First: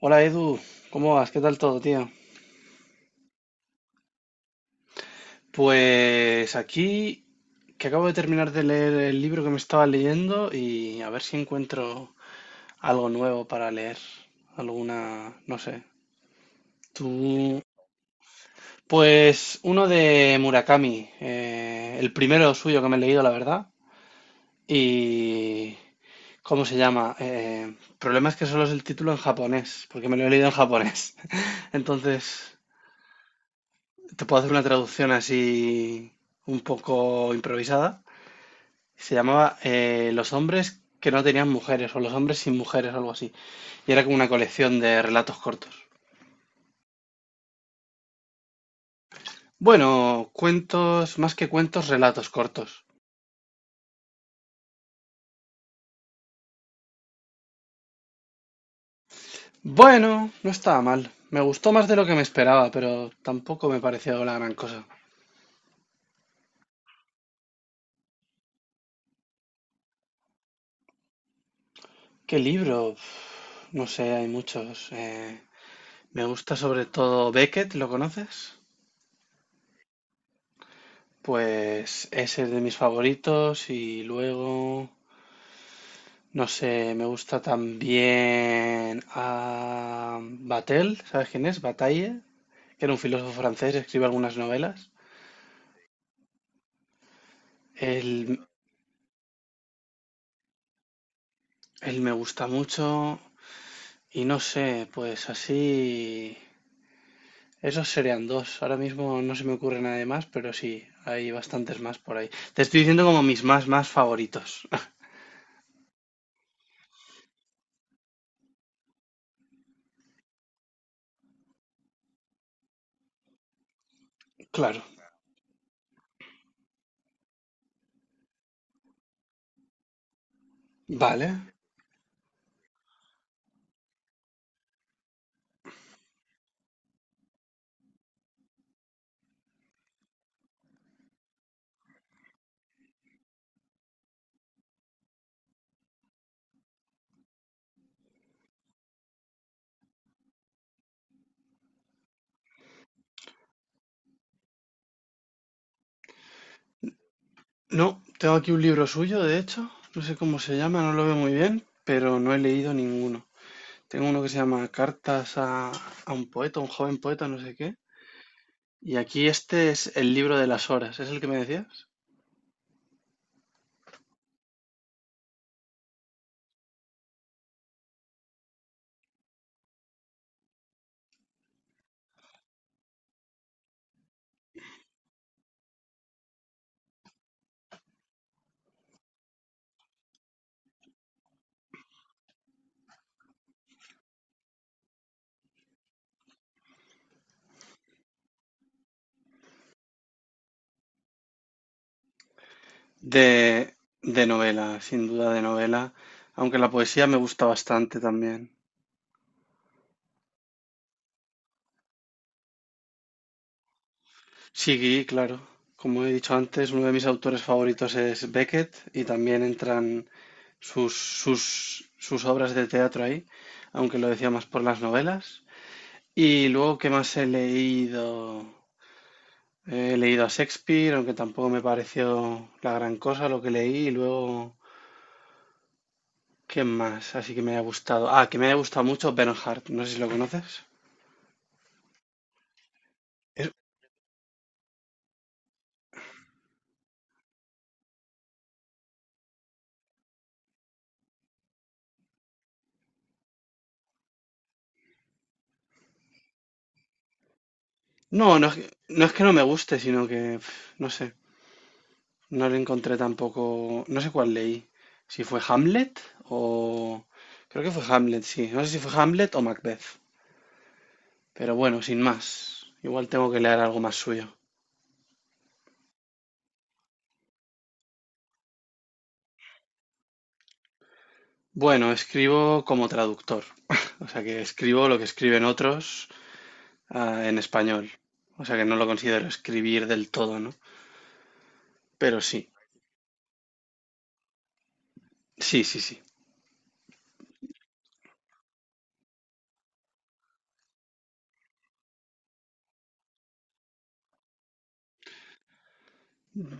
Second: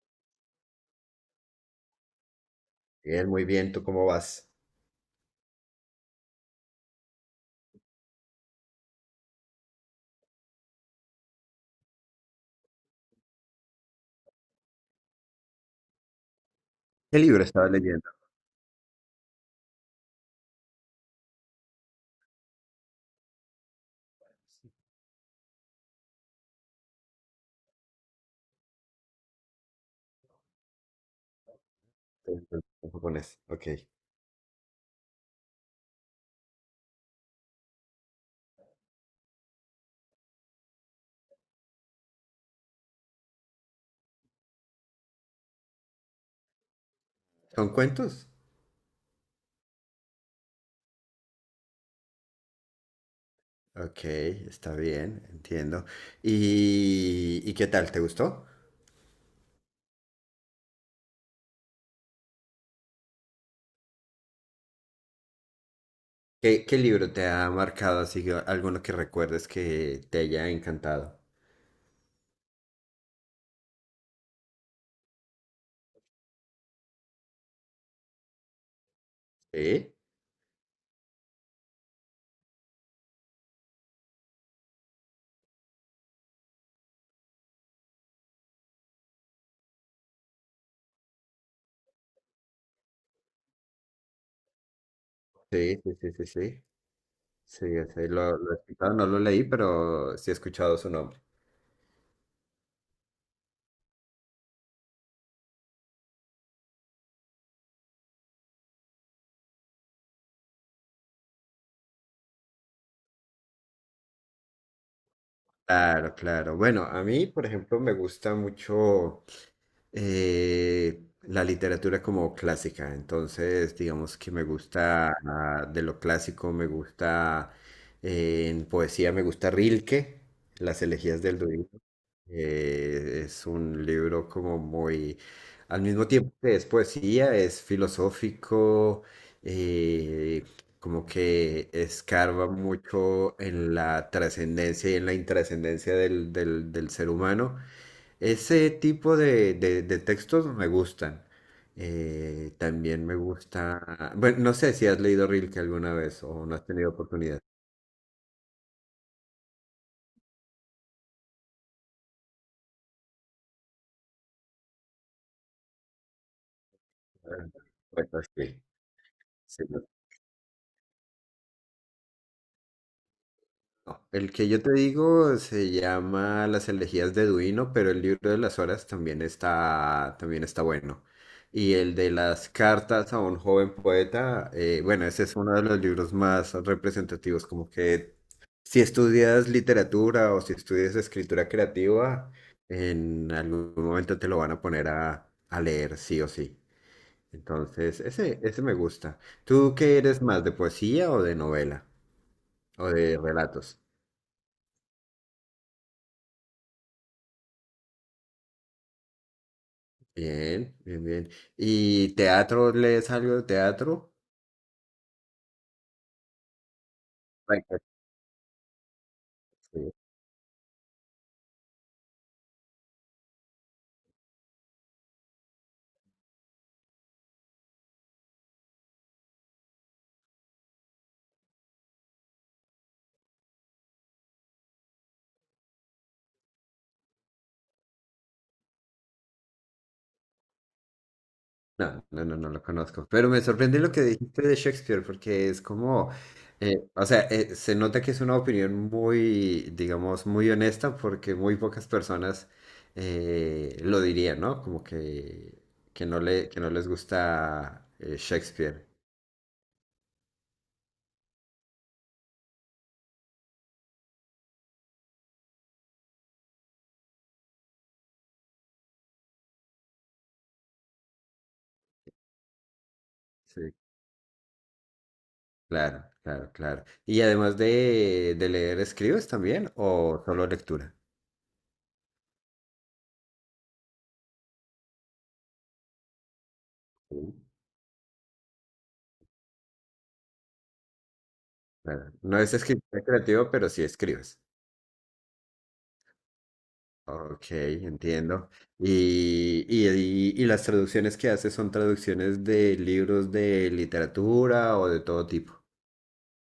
Hola Edu, ¿cómo vas? ¿Qué tal todo, tío? Bien, muy bien. ¿Tú cómo vas? Pues aquí que acabo de terminar de leer el libro que me estaba leyendo y a ver si encuentro algo nuevo para leer, alguna, no sé. ¿Qué libro Tú, estabas leyendo? pues uno de Murakami, el primero suyo que me he leído, la verdad. Y ¿cómo se llama? Problema es que solo es el título en japonés, porque me lo he leído en japonés. En Entonces, japonés. Ok. te puedo hacer una traducción así un poco improvisada. Se llamaba Los hombres que no tenían mujeres o Los hombres sin mujeres o algo así. Y era como una colección de relatos cortos. ¿Son cuentos? Bueno, cuentos, más que cuentos, relatos cortos. Ok, está bien, entiendo. ¿Y qué tal? ¿Te gustó? Bueno, no estaba mal. Me gustó más de lo que me esperaba, pero tampoco me pareció la gran cosa. ¿Qué libro te ha marcado así, alguno que recuerdes que te haya encantado? ¿Qué libro? Uf, no sé, hay muchos. Me gusta sobre todo Beckett, ¿lo conoces? Sí, Pues ese es de mis favoritos y luego, no sé, me gusta también a Batel, ¿sabes quién es? Bataille, que era un filósofo francés, escribe algunas novelas. sí, sí, sí, sí, sí. Sí, ese lo, Él, lo he escuchado, no lo leí, pero sí he escuchado su nombre. él me gusta mucho y no sé, pues así, esos serían dos. Ahora mismo no se me ocurre nada más, pero sí, hay bastantes más por ahí. Te estoy diciendo como mis más favoritos. Claro, claro. Bueno, a mí, por ejemplo, me gusta mucho la literatura como clásica. Entonces, digamos que me Claro, gusta de lo clásico, me gusta en poesía, me gusta Rilke, las elegías vale. del Duino. Es un libro como muy, al mismo tiempo que es poesía, es filosófico, eh, como que escarba mucho en la trascendencia y en la intrascendencia del ser humano. Ese tipo de, de textos me gustan. También me gusta, bueno, no sé si has leído Rilke alguna vez o no has tenido oportunidad. No, tengo aquí un libro suyo, de hecho, no sé cómo se llama, no lo veo muy bien, pero no he leído ninguno. Tengo uno que se llama Cartas a un poeta, un joven poeta, no Bueno, sé qué. sí, Y aquí sí. este es el libro de las horas, ¿es el que me decías? No, el que yo te digo se llama Las elegías de Duino, pero el libro de las horas también está bueno. Y el de las cartas a un joven poeta, bueno, ese es uno de los libros más representativos, como que si estudias literatura o si estudias escritura creativa, en algún momento te lo van a poner a leer, sí o sí. Entonces, ese me gusta. ¿Tú qué eres más, de poesía o de novela o de De, relatos? de novela, sin duda de novela, aunque la poesía me gusta bastante también. Bien, bien, bien. ¿Y teatro, lees algo de teatro? Sí, claro. Como he dicho antes, uno de mis autores Ay, pues, favoritos es Beckett y también sí. entran sus obras de teatro ahí, aunque lo decía más por las novelas. Y luego, ¿qué más he leído? He leído a Shakespeare, aunque tampoco me pareció la gran cosa lo que leí. Y luego, ¿qué más? Así que me haya gustado. Ah, que me haya gustado mucho Bernhardt. No sé si lo conoces. No, no, no, no lo conozco. Pero me Es- sorprende lo que dijiste de Shakespeare, porque es como, o sea, se nota que es una opinión muy, digamos, muy honesta, porque muy pocas personas lo dirían, ¿no? Como que, que no les gusta No, no es que, Shakespeare. no es que no me guste, sino que, no sé, no le encontré tampoco, no sé cuál leí. Si fue Hamlet o. Creo que fue Hamlet, sí. No sé si fue Hamlet o Macbeth. Pero bueno, sin más. Igual tengo que leer Sí. algo más suyo. Claro, claro, claro. Y además de leer, ¿escribes también o solo lectura? Bueno, escribo como traductor, o sea que escribo lo que escriben otros en Sí. español, o sea que no lo considero escribir del todo, ¿no? Ah, Pero no sí, es escritor creativo, pero sí escribes. sí, sí, sí. Ok, entiendo. Y las traducciones que haces son traducciones de libros de literatura o de todo tipo.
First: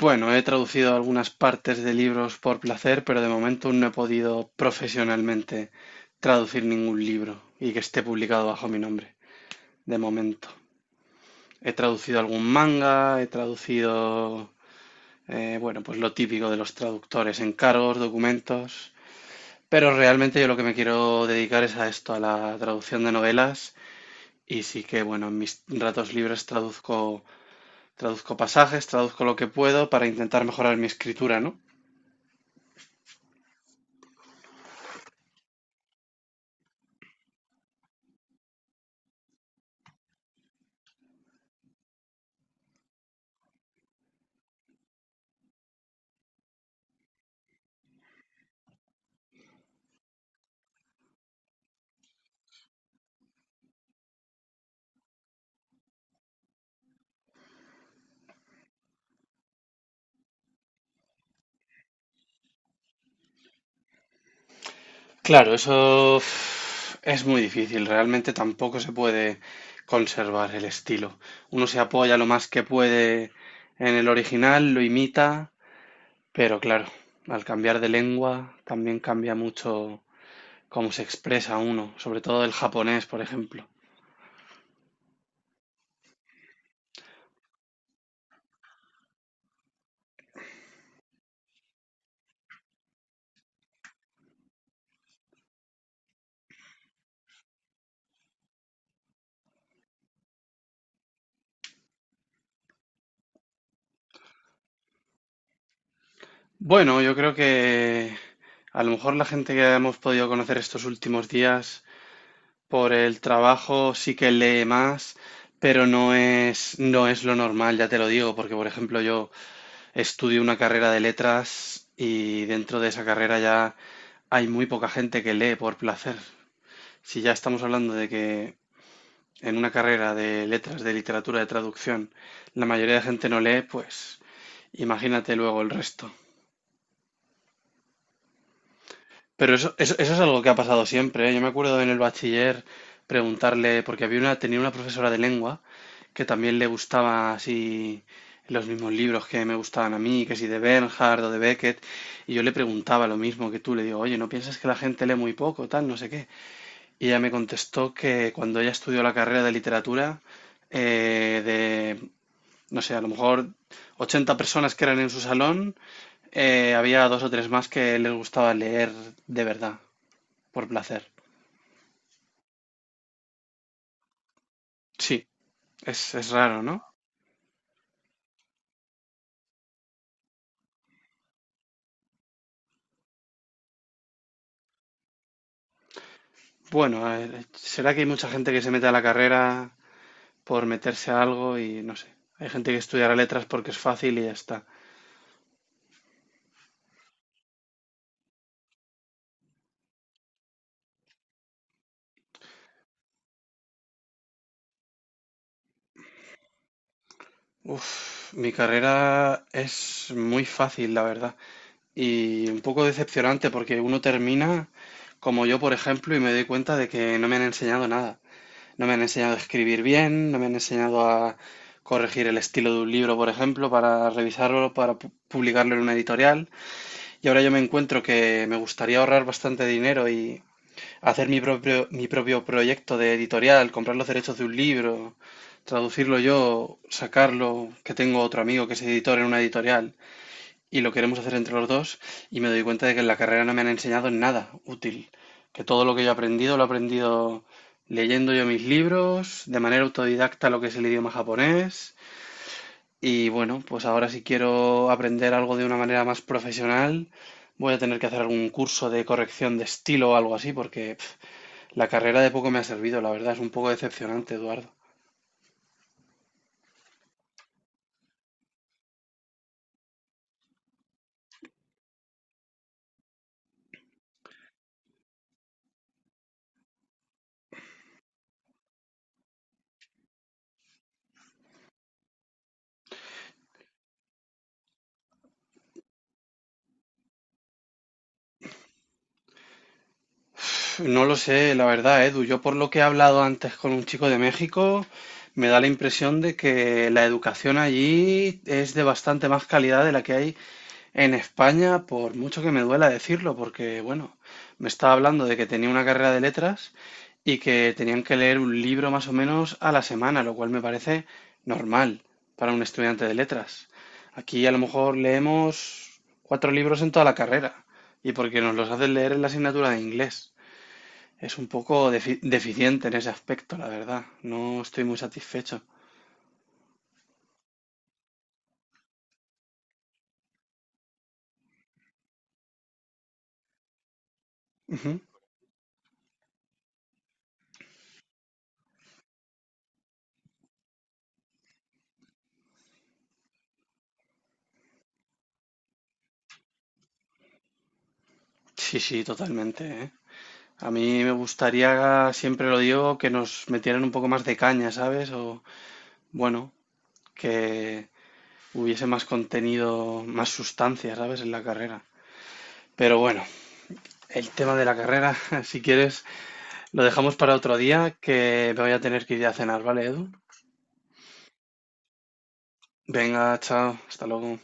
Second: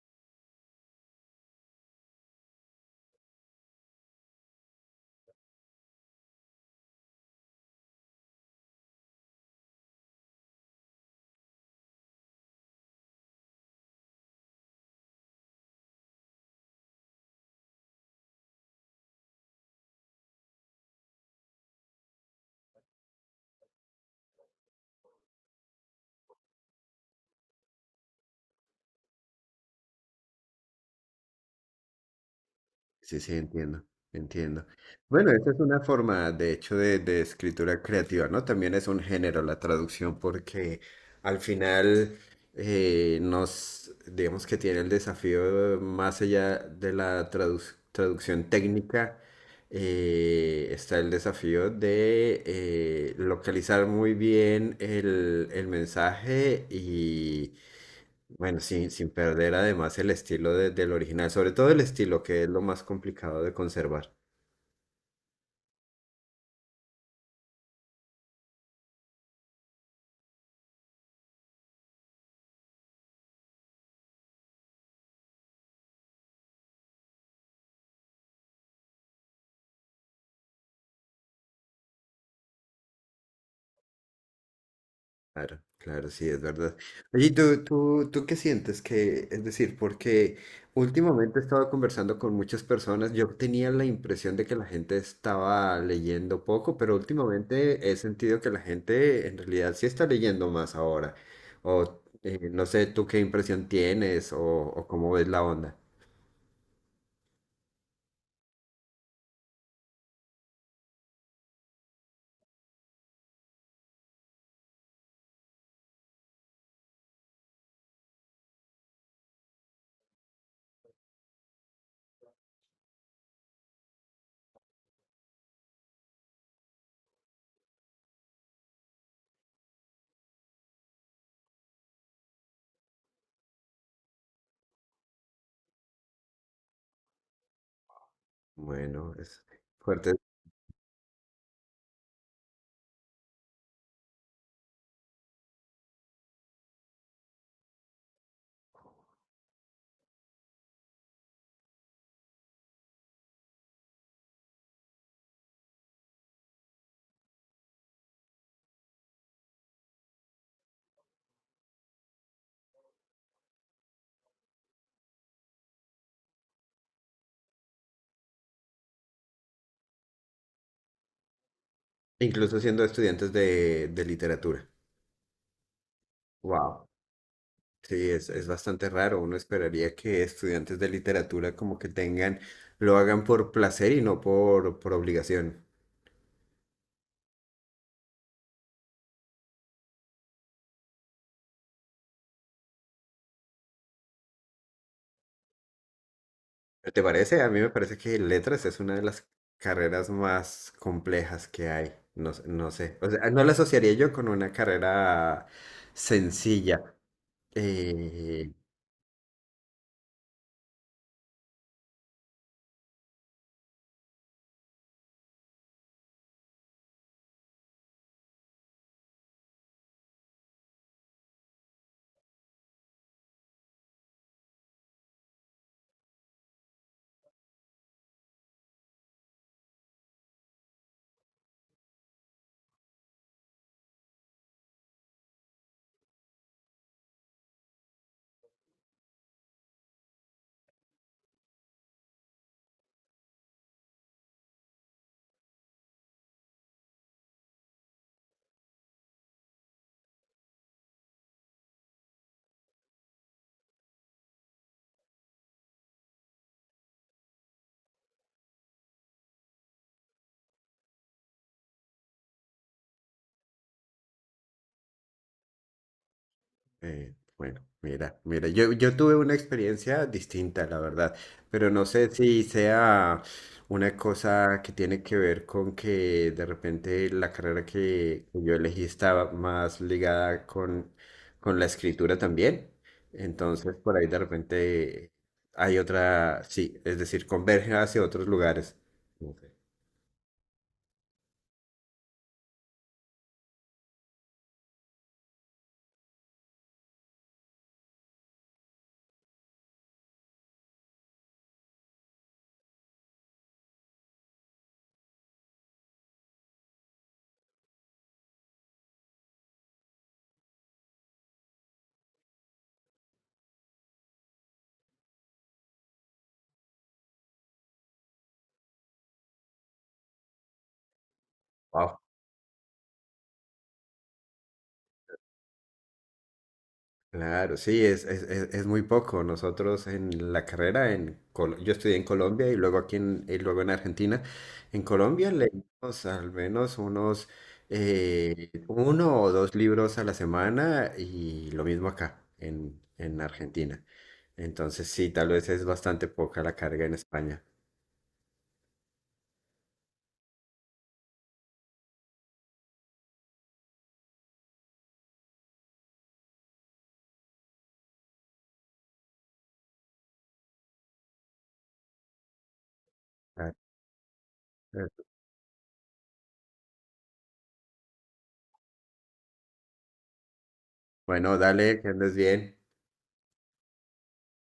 Bueno, he traducido algunas partes de libros por placer, pero de momento no he podido profesionalmente traducir ningún libro y que esté publicado bajo mi nombre, de momento. He traducido algún manga, he traducido, bueno, pues lo típico de los traductores, encargos, documentos. Pero realmente yo lo que me quiero dedicar es a esto, a la traducción de novelas. Y sí que, bueno, en mis ratos libres traduzco pasajes, traduzco lo que puedo para intentar mejorar mi escritura, ¿no? Sí, sí, entiendo, entiendo. Bueno, esa es una forma, de hecho, de escritura creativa, ¿no? También es un género la traducción porque al final nos, digamos que tiene el desafío más allá de la traducción técnica, está el desafío de localizar muy bien el mensaje y bueno, sí, sin perder además el estilo del original, sobre todo el estilo, que es lo más complicado de conservar. Claro, eso es muy difícil. Realmente tampoco se puede conservar el estilo. Uno se apoya lo más que puede en el original, lo imita, pero claro, al cambiar de lengua también cambia mucho cómo se expresa uno, sobre todo el japonés, por ejemplo. Claro, claro, sí, es verdad. Oye, ¿y tú qué sientes que, es decir, porque últimamente he estado conversando con muchas personas, yo tenía la impresión de que la gente estaba leyendo poco, pero últimamente he sentido que la gente en realidad sí está leyendo más ahora. O no sé, ¿tú qué impresión tienes o cómo ves la onda? Bueno, yo creo que a lo mejor la gente que hemos podido conocer estos últimos días por el trabajo sí que lee más, pero no es lo normal, ya te lo digo, porque por ejemplo yo estudio una carrera de letras y dentro de esa carrera ya hay muy poca gente que lee por placer. Si ya estamos hablando de que en una carrera de letras, de literatura, de traducción, la mayoría de gente no lee, pues imagínate luego el resto. Bueno, es Pero eso fuerte. es algo que ha pasado siempre, ¿eh? Yo me acuerdo en el bachiller preguntarle, porque tenía una profesora de lengua que también le gustaba así los mismos libros que me gustaban a mí, que si de Bernhard o de Beckett, y yo le preguntaba lo mismo que tú, le digo, oye, ¿no piensas que la gente lee muy poco, tal, no sé qué? Y ella me contestó que cuando ella estudió la carrera de literatura, de, no sé, a lo mejor 80 personas que eran en su salón, había dos o tres más que les gustaba leer de verdad. Por placer. Incluso siendo estudiantes de literatura. Sí, es raro, ¿no? Wow. Sí, es bastante raro. Uno esperaría que estudiantes de literatura como que tengan, lo hagan por placer y no por, por obligación. Bueno, a ver, será que hay mucha gente que se mete a la carrera por meterse a algo y no sé. Hay gente que estudiará letras porque es fácil y ya está. ¿Te parece? A mí me parece que letras es una de las carreras más complejas que hay. No sé. O sea, no la asociaría yo con una carrera sencilla. Uf, Eh, mi carrera es muy fácil, la verdad. Y un poco decepcionante porque uno termina como yo, por ejemplo, y me doy cuenta de que no me han enseñado nada. No me han enseñado a escribir bien, no me han enseñado a corregir el estilo de un libro, por ejemplo, para revisarlo, para publicarlo en una editorial. Y ahora yo me encuentro que me gustaría ahorrar bastante dinero y hacer mi propio proyecto de editorial, comprar los derechos de un libro, traducirlo yo, sacarlo, que tengo otro amigo que es editor en una editorial y lo queremos hacer entre los dos y me doy cuenta de que en la carrera no me han enseñado nada útil, que todo lo que yo he aprendido lo he aprendido leyendo yo mis libros, de manera autodidacta lo que es el idioma japonés y bueno, pues ahora si quiero aprender algo de una manera más profesional, voy a tener que hacer algún curso de corrección de estilo o algo así, porque la carrera de poco me ha servido, la verdad, es un poco decepcionante, Eduardo. Eh, bueno, mira, mira, yo tuve una experiencia distinta, la verdad, pero no sé si sea una cosa que tiene que ver con que de repente la carrera que yo elegí estaba más ligada con la escritura también. Entonces, por ahí de repente hay otra, sí, es decir, converge hacia otros lugares. No sé. No lo sé, la verdad, ¿eh? Edu, yo por lo que he hablado antes con un chico de México, me da la impresión de que la educación allí es de bastante más calidad de la que hay en España, por mucho que me duela decirlo, porque bueno, me estaba hablando de que tenía una carrera de letras y que tenían que leer un libro más o menos a la semana, lo cual me parece normal para un estudiante de letras. Aquí a lo mejor leemos cuatro libros en toda la carrera y porque nos los hacen leer en la asignatura de inglés. Es un poco deficiente en ese aspecto, la verdad. No estoy muy satisfecho. Claro, sí, es muy poco. Nosotros en la carrera, en yo estudié en Colombia y luego aquí en, y luego en Argentina. En Ujú. Colombia leímos al menos unos uno o dos libros a la semana y lo mismo acá en Argentina. Entonces sí, tal vez es bastante poca la carga en España. Sí, sí, totalmente, ¿eh? A mí me gustaría, siempre lo digo, que nos metieran un poco más de caña, ¿sabes? O, bueno, que hubiese más contenido, más sustancia, ¿sabes? En la carrera. Pero bueno, Ah, el tema de la eh, carrera, si quieres, lo dejamos para otro día, que me voy a tener que ir a cenar, ¿vale, Edu? Bueno, dale, que andes bien. Venga, chao, hasta luego.